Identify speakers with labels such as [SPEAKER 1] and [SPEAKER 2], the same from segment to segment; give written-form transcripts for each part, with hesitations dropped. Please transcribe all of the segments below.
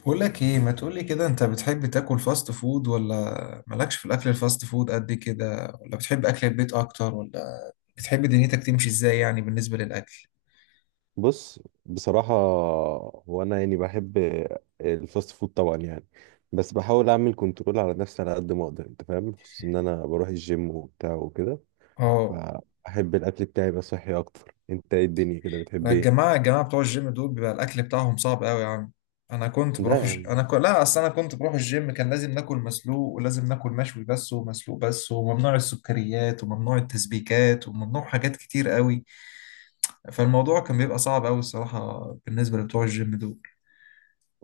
[SPEAKER 1] بقول لك ايه، ما تقولي كده، انت بتحب تاكل فاست فود، ولا مالكش في الاكل الفاست فود قد كده، ولا بتحب اكل البيت اكتر، ولا بتحب دنيتك تمشي ازاي يعني بالنسبة للاكل؟
[SPEAKER 2] بص، بصراحة هو أنا يعني بحب الفاست فود طبعا يعني. بس بحاول أعمل كنترول على نفسي على قد ما أقدر، أنت فاهم، خصوصا إن أنا بروح الجيم وبتاع وكده،
[SPEAKER 1] اه.
[SPEAKER 2] فأحب الأكل بتاعي يبقى صحي أكتر. أنت إيه الدنيا كده بتحب
[SPEAKER 1] لا،
[SPEAKER 2] إيه؟
[SPEAKER 1] الجماعة بتوع الجيم دول بيبقى الاكل بتاعهم صعب قوي يا عم. انا كنت
[SPEAKER 2] لا
[SPEAKER 1] بروح الج...
[SPEAKER 2] يعني.
[SPEAKER 1] انا ك... لا اصل انا كنت بروح الجيم، كان لازم ناكل مسلوق، ولازم ناكل مشوي بس ومسلوق بس، وممنوع السكريات وممنوع التسبيكات وممنوع حاجات كتير قوي. فالموضوع كان بيبقى صعب قوي الصراحة بالنسبة لبتوع الجيم دول.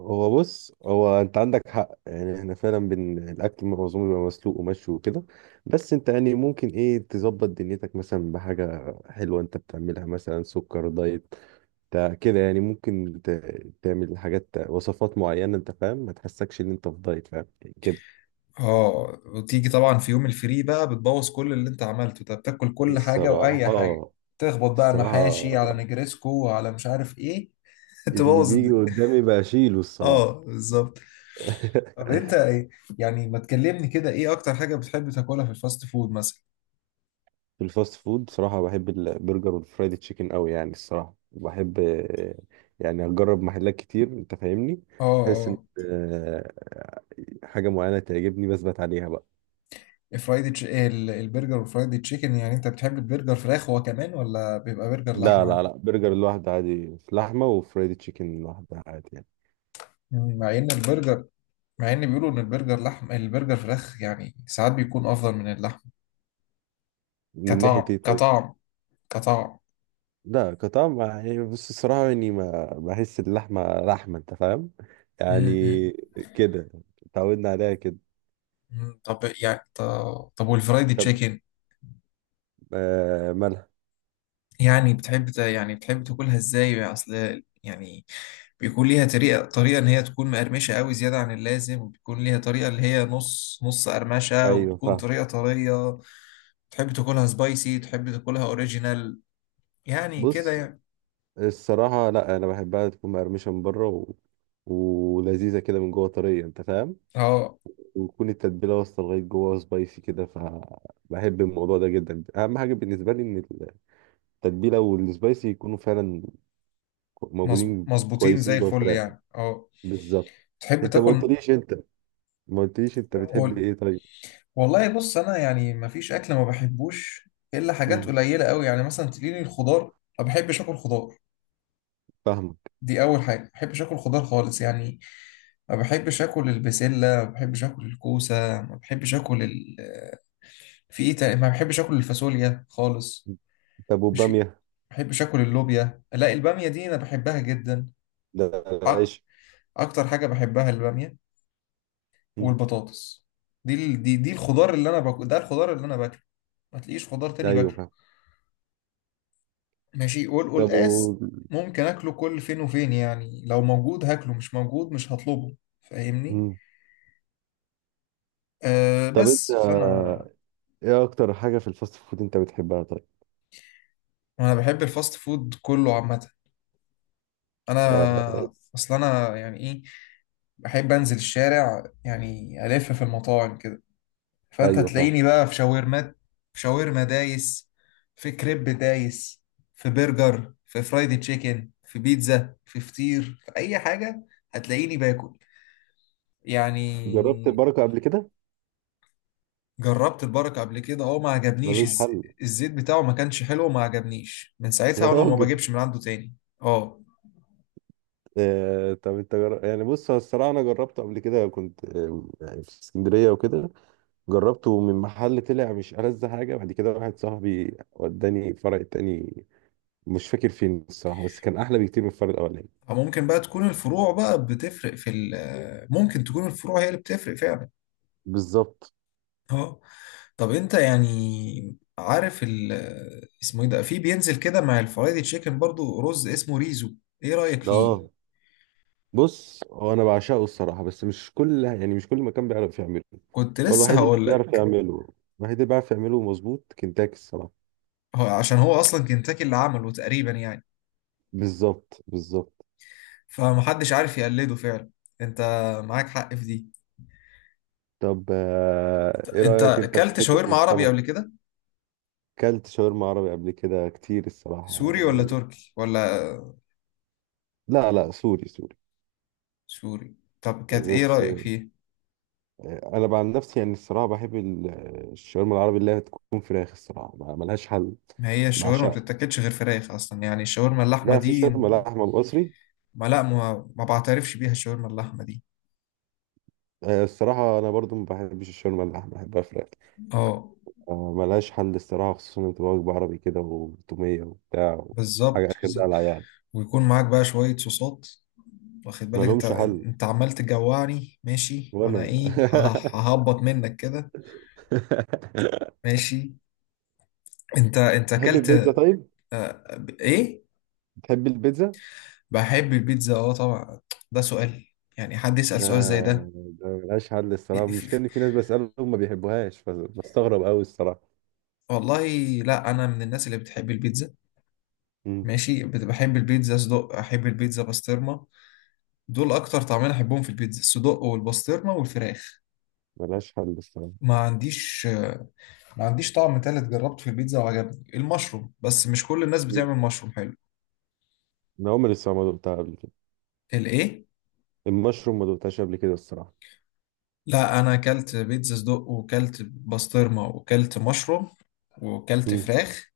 [SPEAKER 2] هو بص، هو أنت عندك حق يعني، إحنا فعلا بن الأكل معظمه بيبقى مسلوق ومشوي وكده. بس أنت يعني ممكن إيه تظبط دنيتك مثلا بحاجة حلوة أنت بتعملها، مثلا سكر دايت. كده يعني، ممكن تعمل حاجات وصفات معينة، انت فاهم، ما تحسكش ان انت في دايت، فاهم كده.
[SPEAKER 1] اه، وتيجي طبعا في يوم الفري بقى بتبوظ كل اللي انت عملته، انت بتاكل كل حاجة واي حاجة،
[SPEAKER 2] الصراحة
[SPEAKER 1] تخبط بقى
[SPEAKER 2] الصراحة
[SPEAKER 1] محاشي على نجرسكو على مش عارف ايه
[SPEAKER 2] اللي
[SPEAKER 1] تبوظ
[SPEAKER 2] بيجي
[SPEAKER 1] الدنيا.
[SPEAKER 2] قدامي بشيله
[SPEAKER 1] اه،
[SPEAKER 2] الصراحة.
[SPEAKER 1] بالظبط. طب انت ايه؟ يعني ما تكلمني كده، ايه اكتر حاجة بتحب تاكلها في الفاست فود مثلا؟
[SPEAKER 2] في الفاست فود بصراحة بحب البرجر والفرايد تشيكن قوي يعني، الصراحة بحب. يعني أجرب محلات كتير، أنت فاهمني،
[SPEAKER 1] اه،
[SPEAKER 2] بحيث إن
[SPEAKER 1] اه.
[SPEAKER 2] آه، حاجة معينة تعجبني بثبت عليها بقى.
[SPEAKER 1] البرجر والفرايدي تشيكن، يعني انت بتحب البرجر فراخ هو كمان، ولا بيبقى برجر
[SPEAKER 2] لا لا
[SPEAKER 1] لحمة؟
[SPEAKER 2] لا، برجر لوحده عادي في لحمة، وفرايد تشيكن لوحده عادي يعني.
[SPEAKER 1] مم، مع ان البرجر مع ان بيقولوا ان البرجر لحم، البرجر فراخ يعني ساعات بيكون افضل من اللحمة،
[SPEAKER 2] من ناحية
[SPEAKER 1] كطعم.
[SPEAKER 2] إيه طيب؟
[SPEAKER 1] كطعم. كطعم.
[SPEAKER 2] لا كطعم يعني، بص، الصراحة يعني ما بحس اللحمة لحمة، أنت فاهم.
[SPEAKER 1] مم، مم،
[SPEAKER 2] يعني كده، اتعودنا عليها كده.
[SPEAKER 1] مم. طب يعني طب والفرايدي
[SPEAKER 2] طب،
[SPEAKER 1] تشيكن،
[SPEAKER 2] آه مالها.
[SPEAKER 1] يعني بتحب تاكلها ازاي يعني؟ اصل يعني بيكون ليها طريقة ان هي تكون مقرمشة قوي زيادة عن اللازم، وبيكون ليها طريقة اللي هي نص نص قرمشة،
[SPEAKER 2] أيوة
[SPEAKER 1] وبتكون
[SPEAKER 2] فاهم.
[SPEAKER 1] طريقة طرية. تحب تاكلها سبايسي، تحب تاكلها اوريجينال، يعني كده
[SPEAKER 2] بص
[SPEAKER 1] يعني.
[SPEAKER 2] الصراحة، لا أنا بحبها تكون مقرمشة من بره ولذيذة كده من جوه، طرية، أنت فاهم.
[SPEAKER 1] اه،
[SPEAKER 2] وتكون التتبيلة واصلة لغاية جوه سبايسي كده، فبحب الموضوع ده جدا. أهم حاجة بالنسبة لي إن التتبيلة والسبايسي يكونوا فعلا موجودين
[SPEAKER 1] مظبوطين زي
[SPEAKER 2] كويسين جوه
[SPEAKER 1] الفل
[SPEAKER 2] الفراخ.
[SPEAKER 1] يعني. اه،
[SPEAKER 2] بالظبط.
[SPEAKER 1] تحب
[SPEAKER 2] انت ما
[SPEAKER 1] تاكل.
[SPEAKER 2] قلتليش انت ما قلتليش انت بتحب ايه طيب؟
[SPEAKER 1] والله بص، انا يعني ما فيش اكل ما بحبوش الا حاجات
[SPEAKER 2] مم.
[SPEAKER 1] قليله قوي، يعني مثلا تلاقيني الخضار. ما بحبش اكل خضار.
[SPEAKER 2] فاهمك.
[SPEAKER 1] دي اول حاجه، ما بحبش اكل خضار خالص يعني. ما بحبش اكل البسله، ما بحبش اكل الكوسه، ما بحبش اكل ال في ايه تاني، ما بحبش اكل الفاصوليا خالص،
[SPEAKER 2] طب
[SPEAKER 1] ماشي. ما
[SPEAKER 2] والبامية؟
[SPEAKER 1] بحبش اكل اللوبيا. لا، الباميه دي انا بحبها جدا.
[SPEAKER 2] ده
[SPEAKER 1] أ-
[SPEAKER 2] عيش.
[SPEAKER 1] اكتر حاجه بحبها الباميه،
[SPEAKER 2] مم.
[SPEAKER 1] والبطاطس. دي ال- دي دي الخضار اللي انا باكل ده، الخضار اللي انا باكله. ما تلاقيش خضار تاني
[SPEAKER 2] ايوه
[SPEAKER 1] باكله.
[SPEAKER 2] فاهم.
[SPEAKER 1] ماشي،
[SPEAKER 2] طب و...
[SPEAKER 1] والقلقاس ممكن اكله كل فين وفين يعني، لو موجود هاكله، مش موجود مش هطلبه، فاهمني؟
[SPEAKER 2] مم. طب انت،
[SPEAKER 1] بس فانا
[SPEAKER 2] ايه اكتر حاجة في الفاست فود انت بتحبها طيب؟
[SPEAKER 1] انا بحب الفاست فود كله عامه.
[SPEAKER 2] آه،
[SPEAKER 1] انا اصل انا يعني ايه، بحب انزل الشارع يعني، الف في المطاعم كده. فانت
[SPEAKER 2] ايوه فاهم.
[SPEAKER 1] تلاقيني بقى في شاورمات، في شاورما دايس، في كريب دايس، في برجر، في فرايدي تشيكن، في بيتزا، في فطير، في اي حاجه هتلاقيني باكل
[SPEAKER 2] جربت
[SPEAKER 1] يعني.
[SPEAKER 2] البركة قبل كده؟
[SPEAKER 1] جربت البركة قبل كده، اه، ما عجبنيش.
[SPEAKER 2] ملوش حل.
[SPEAKER 1] الزيت بتاعه ما كانش حلو، وما عجبنيش من ساعتها
[SPEAKER 2] يا
[SPEAKER 1] وانا ما
[SPEAKER 2] راجل.
[SPEAKER 1] بجيبش من عنده تاني. اه،
[SPEAKER 2] طب انت يعني بص، هو الصراحة انا جربته قبل كده، كنت يعني في اسكندرية وكده، جربته من محل، طلع مش ألذ حاجة. بعد كده واحد صاحبي وداني فرع تاني، مش فاكر فين الصراحه، بس كان احلى بكتير من الفرد الاولاني.
[SPEAKER 1] ممكن بقى تكون الفروع بقى بتفرق ممكن تكون الفروع هي اللي بتفرق فعلا.
[SPEAKER 2] بالظبط.
[SPEAKER 1] اه. طب انت يعني عارف اسمه ايه ده، في بينزل كده مع الفرايدي تشيكن برضو رز اسمه ريزو؟ ايه رأيك فيه؟
[SPEAKER 2] اه بص، هو انا بعشقه الصراحه، بس مش كل مكان بيعرف يعمله.
[SPEAKER 1] كنت
[SPEAKER 2] هو
[SPEAKER 1] لسه
[SPEAKER 2] الوحيد اللي
[SPEAKER 1] هقول
[SPEAKER 2] بيعرف
[SPEAKER 1] لك.
[SPEAKER 2] يعمله. الوحيد اللي بيعرف يعمله مظبوط كنتاكي الصراحه.
[SPEAKER 1] هو عشان هو اصلا كنتاكي اللي عمله تقريبا يعني،
[SPEAKER 2] بالظبط، بالظبط.
[SPEAKER 1] فمحدش عارف يقلده فعلا. انت معاك حق في دي.
[SPEAKER 2] طب، ايه
[SPEAKER 1] انت
[SPEAKER 2] رايك انت في
[SPEAKER 1] اكلت
[SPEAKER 2] حته
[SPEAKER 1] شاورما عربي قبل
[SPEAKER 2] السمك؟
[SPEAKER 1] كده؟
[SPEAKER 2] كلت شاورما عربي قبل كده كتير الصراحه
[SPEAKER 1] سوري ولا
[SPEAKER 2] يعني.
[SPEAKER 1] تركي ولا؟
[SPEAKER 2] لا لا، سوري سوري.
[SPEAKER 1] سوري. طب كانت ايه
[SPEAKER 2] بس
[SPEAKER 1] رأيك فيه؟
[SPEAKER 2] انا بقى عن نفسي يعني الصراحه بحب الشاورما العربي اللي هي تكون فراخ، الصراحه ملهاش حل.
[SPEAKER 1] ما هي الشاورما ما
[SPEAKER 2] بعشقها.
[SPEAKER 1] بتتاكلش غير فراخ اصلا يعني، الشاورما اللحمه
[SPEAKER 2] لا في
[SPEAKER 1] دي
[SPEAKER 2] شاورما لحمة مصري.
[SPEAKER 1] ما لا ما, ما بعترفش بيها الشاورما اللحمه دي.
[SPEAKER 2] الصراحة أنا برضو ما بحبش الشاورما اللحمة، بحبها فراخ.
[SPEAKER 1] اه،
[SPEAKER 2] ملهاش حل الصراحة، خصوصا إن بتبقى وجبة عربي كده وتومية وبتاع. حاجة
[SPEAKER 1] بالظبط،
[SPEAKER 2] آخر
[SPEAKER 1] بالظبط.
[SPEAKER 2] دلع يعني.
[SPEAKER 1] ويكون معاك بقى شويه صوصات، واخد بالك انت؟
[SPEAKER 2] ملهمش حل.
[SPEAKER 1] انت عمال تجوعني ماشي، وانا
[SPEAKER 2] وأنا
[SPEAKER 1] ايه، ه- ه- ههبط منك كده. ماشي. انت
[SPEAKER 2] تحب
[SPEAKER 1] اكلت
[SPEAKER 2] البيتزا طيب؟
[SPEAKER 1] ايه؟
[SPEAKER 2] تحب البيتزا؟
[SPEAKER 1] بحب البيتزا اه طبعا، ده سؤال؟ يعني حد يسأل
[SPEAKER 2] ده
[SPEAKER 1] سؤال زي ده؟
[SPEAKER 2] ده ملهاش حل الصراحة.
[SPEAKER 1] في-
[SPEAKER 2] المشكلة
[SPEAKER 1] في-
[SPEAKER 2] إن في ناس بسألهم ما بيحبوهاش، فبستغرب أوي الصراحة.
[SPEAKER 1] والله لا، انا من الناس اللي بتحب البيتزا،
[SPEAKER 2] مم.
[SPEAKER 1] ماشي. بحب البيتزا صدق، احب البيتزا بسطرمه. دول اكتر طعمين احبهم في البيتزا، الصدق والبسطرمه والفراخ.
[SPEAKER 2] ملهاش حل الصراحة.
[SPEAKER 1] ما عنديش ما عنديش طعم تالت جربته في البيتزا وعجبني، المشروم، بس مش كل الناس
[SPEAKER 2] مم.
[SPEAKER 1] بتعمل مشروم حلو.
[SPEAKER 2] أنا عمري الصراحة ما دقتها قبل كده.
[SPEAKER 1] الايه؟
[SPEAKER 2] المشروم ما دقتهاش قبل كده الصراحة.
[SPEAKER 1] لا، انا اكلت بيتزا صدق، وكلت بسطرمه، وكلت مشروم، وكلت
[SPEAKER 2] مم.
[SPEAKER 1] فراخ.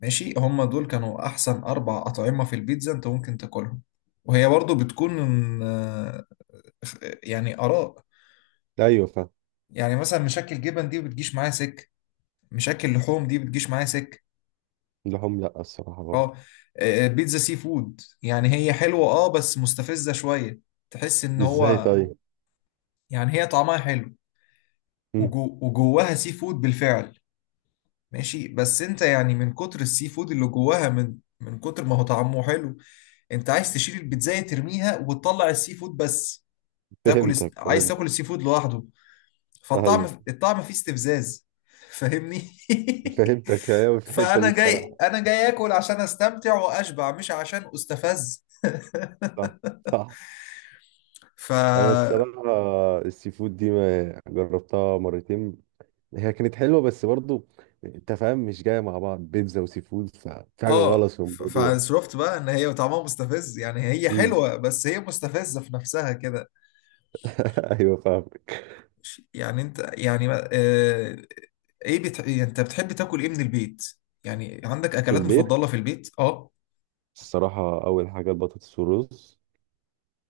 [SPEAKER 1] ماشي، هما دول كانوا احسن اربع اطعمه في البيتزا انت ممكن تاكلهم. وهي برضو بتكون يعني آراء،
[SPEAKER 2] أيوه فاهم.
[SPEAKER 1] يعني مثلا مشاكل جبن دي بتجيش معايا سك، مشاكل لحوم دي بتجيش معايا سك.
[SPEAKER 2] لهم، لا الصراحة برضه.
[SPEAKER 1] اه. بيتزا سي فود يعني، هي حلوة اه بس مستفزة شوية. تحس ان
[SPEAKER 2] ازاي
[SPEAKER 1] هو،
[SPEAKER 2] طيب؟
[SPEAKER 1] يعني هي طعمها حلو،
[SPEAKER 2] مم.
[SPEAKER 1] وجواها سي فود بالفعل، ماشي. بس انت يعني، من كتر السي فود اللي جواها، من كتر ما هو طعمه حلو انت عايز تشيل البيتزاية ترميها وتطلع السي فود بس،
[SPEAKER 2] فهمتك،
[SPEAKER 1] عايز
[SPEAKER 2] فهمت.
[SPEAKER 1] تاكل السي فود لوحده. فالطعم
[SPEAKER 2] ايوه
[SPEAKER 1] الطعم فيه استفزاز فاهمني؟
[SPEAKER 2] فهمتك، ايوه في الحتة دي
[SPEAKER 1] فانا جاي
[SPEAKER 2] الصراحة.
[SPEAKER 1] انا جاي اكل عشان استمتع واشبع مش عشان استفز.
[SPEAKER 2] صح، صح.
[SPEAKER 1] ف
[SPEAKER 2] انا الصراحة السي فود دي ما جربتها مرتين، هي كانت حلوة بس برضه، انت فاهم، مش جاية مع بعض بيتزا وسي فود، ففي حاجة غلط في الموضوع.
[SPEAKER 1] فصرفت بقى ان هي طعمها مستفز يعني، هي
[SPEAKER 2] مم.
[SPEAKER 1] حلوه بس هي مستفزه في نفسها كده.
[SPEAKER 2] ايوه فاهمك.
[SPEAKER 1] ش- يعني انت يعني ما- آه، ايه يعني انت بتحب تاكل ايه من البيت؟ يعني عندك
[SPEAKER 2] في
[SPEAKER 1] اكلات
[SPEAKER 2] البيت
[SPEAKER 1] مفضله في البيت؟ اه،
[SPEAKER 2] الصراحة أول حاجة البطاطس والرز،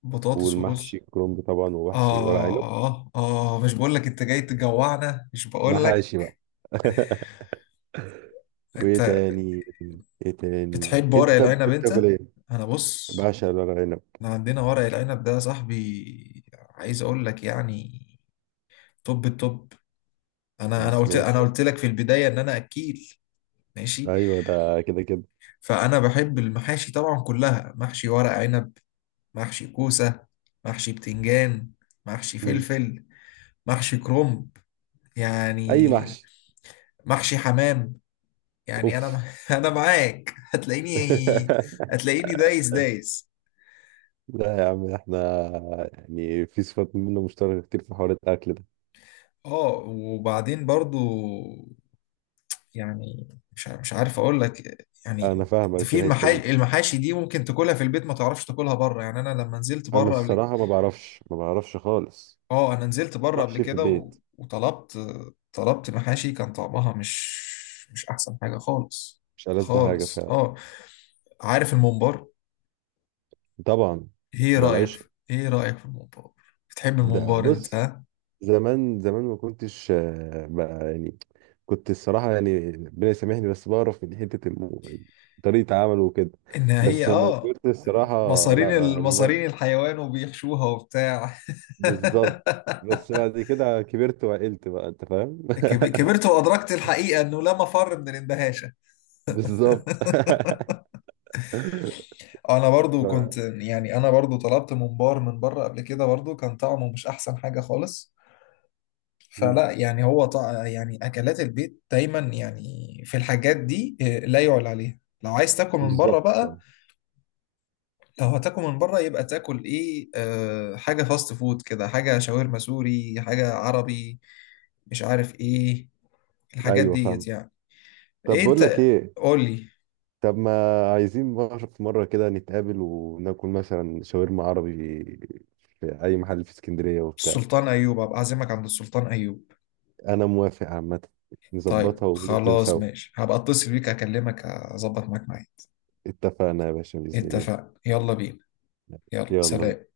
[SPEAKER 1] بطاطس
[SPEAKER 2] والمحشي
[SPEAKER 1] ورز.
[SPEAKER 2] كرنب طبعا، ومحشي ورق عنب.
[SPEAKER 1] اه، اه، مش بقول لك انت جاي تجوعنا، مش بقول لك.
[SPEAKER 2] محاشي بقى. وايه
[SPEAKER 1] انت
[SPEAKER 2] تاني؟ ايه تاني
[SPEAKER 1] بتحب ورق
[SPEAKER 2] انت طب
[SPEAKER 1] العنب
[SPEAKER 2] بتحب
[SPEAKER 1] انت؟
[SPEAKER 2] تاكل ايه؟
[SPEAKER 1] انا بص،
[SPEAKER 2] بعشق الورق عنب.
[SPEAKER 1] احنا عندنا ورق العنب ده يا صاحبي، عايز اقول لك يعني، توب التوب. انا انا قلت انا
[SPEAKER 2] بالسنوشة.
[SPEAKER 1] قلت لك في البدايه ان انا اكيل، ماشي.
[SPEAKER 2] ايوه ده كده كده.
[SPEAKER 1] فانا بحب المحاشي طبعا كلها، محشي ورق عنب، محشي كوسه، محشي بتنجان، محشي
[SPEAKER 2] مم.
[SPEAKER 1] فلفل، محشي كرنب،
[SPEAKER 2] اي
[SPEAKER 1] يعني،
[SPEAKER 2] محشي.
[SPEAKER 1] محشي حمام، يعني
[SPEAKER 2] اوف.
[SPEAKER 1] انا انا معاك هتلاقيني، هتلاقيني دايس دايس.
[SPEAKER 2] لا يا عم، احنا يعني في صفات منه مشتركة كتير في حوار الاكل ده.
[SPEAKER 1] اه، وبعدين برضو يعني، مش عارف اقول لك
[SPEAKER 2] انا
[SPEAKER 1] يعني.
[SPEAKER 2] فاهمك في
[SPEAKER 1] في
[SPEAKER 2] الحتة دي.
[SPEAKER 1] المحاشي دي ممكن تاكلها في البيت، ما تعرفش تاكلها بره يعني. انا لما نزلت
[SPEAKER 2] انا
[SPEAKER 1] بره قبل،
[SPEAKER 2] الصراحة ما بعرفش، ما بعرفش خالص.
[SPEAKER 1] اه، انا نزلت بره قبل
[SPEAKER 2] محشي في
[SPEAKER 1] كده
[SPEAKER 2] البيت.
[SPEAKER 1] وطلبت، طلبت محاشي كان طعمها مش احسن حاجة خالص.
[SPEAKER 2] مش ألذ حاجة
[SPEAKER 1] خالص،
[SPEAKER 2] فعلا.
[SPEAKER 1] اه. عارف الممبار؟
[SPEAKER 2] طبعا. ده العيش.
[SPEAKER 1] ايه رأيك في الممبار؟ بتحب
[SPEAKER 2] ده
[SPEAKER 1] الممبار انت
[SPEAKER 2] بص،
[SPEAKER 1] ها؟
[SPEAKER 2] زمان زمان ما كنتش بقى يعني كنت الصراحة يعني ربنا يسامحني، بس بعرف من حتة طريقة عمله وكده.
[SPEAKER 1] ان هي
[SPEAKER 2] بس لما كبرت الصراحة.
[SPEAKER 1] مصارين
[SPEAKER 2] لا يعني ب-
[SPEAKER 1] المصارين الحيوان وبيحشوها وبتاع
[SPEAKER 2] بالظبط. بس بعد كده كبرت وعقلت بقى، انت فاهم.
[SPEAKER 1] كبرت وادركت الحقيقه انه لا مفر من الاندهاشه.
[SPEAKER 2] بالظبط.
[SPEAKER 1] انا برضو كنت
[SPEAKER 2] ف...
[SPEAKER 1] يعني، انا برضو طلبت ممبار من بره قبل كده برضو كان طعمه مش احسن حاجه خالص.
[SPEAKER 2] مم.
[SPEAKER 1] فلا يعني يعني اكلات البيت دايما يعني، في الحاجات دي لا يعلى عليها. لو عايز تاكل من بره
[SPEAKER 2] بالظبط
[SPEAKER 1] بقى،
[SPEAKER 2] الصراحة.
[SPEAKER 1] لو هتاكل من بره يبقى تاكل ايه، حاجه فاست فود كده، حاجه شاورما سوري، حاجه عربي، مش عارف ايه، الحاجات
[SPEAKER 2] ايوه
[SPEAKER 1] ديت
[SPEAKER 2] فاهم.
[SPEAKER 1] يعني.
[SPEAKER 2] طب
[SPEAKER 1] ايه
[SPEAKER 2] بقول لك
[SPEAKER 1] انت،
[SPEAKER 2] ايه،
[SPEAKER 1] قول لي.
[SPEAKER 2] طب ما عايزين بقى في مرة كده نتقابل وناكل مثلا شاورما عربي في اي محل في اسكندرية وبتاع.
[SPEAKER 1] السلطان ايوب، ابقى اعزمك عند السلطان ايوب.
[SPEAKER 2] انا موافق عامة،
[SPEAKER 1] طيب
[SPEAKER 2] نظبطها وننزل
[SPEAKER 1] خلاص
[SPEAKER 2] سوا.
[SPEAKER 1] ماشي، هبقى اتصل بيك اكلمك اظبط معاك معايا.
[SPEAKER 2] اتفقنا يا باشا بإذن الله.
[SPEAKER 1] اتفقنا، يلا بينا. يلا،
[SPEAKER 2] يلا.
[SPEAKER 1] سلام.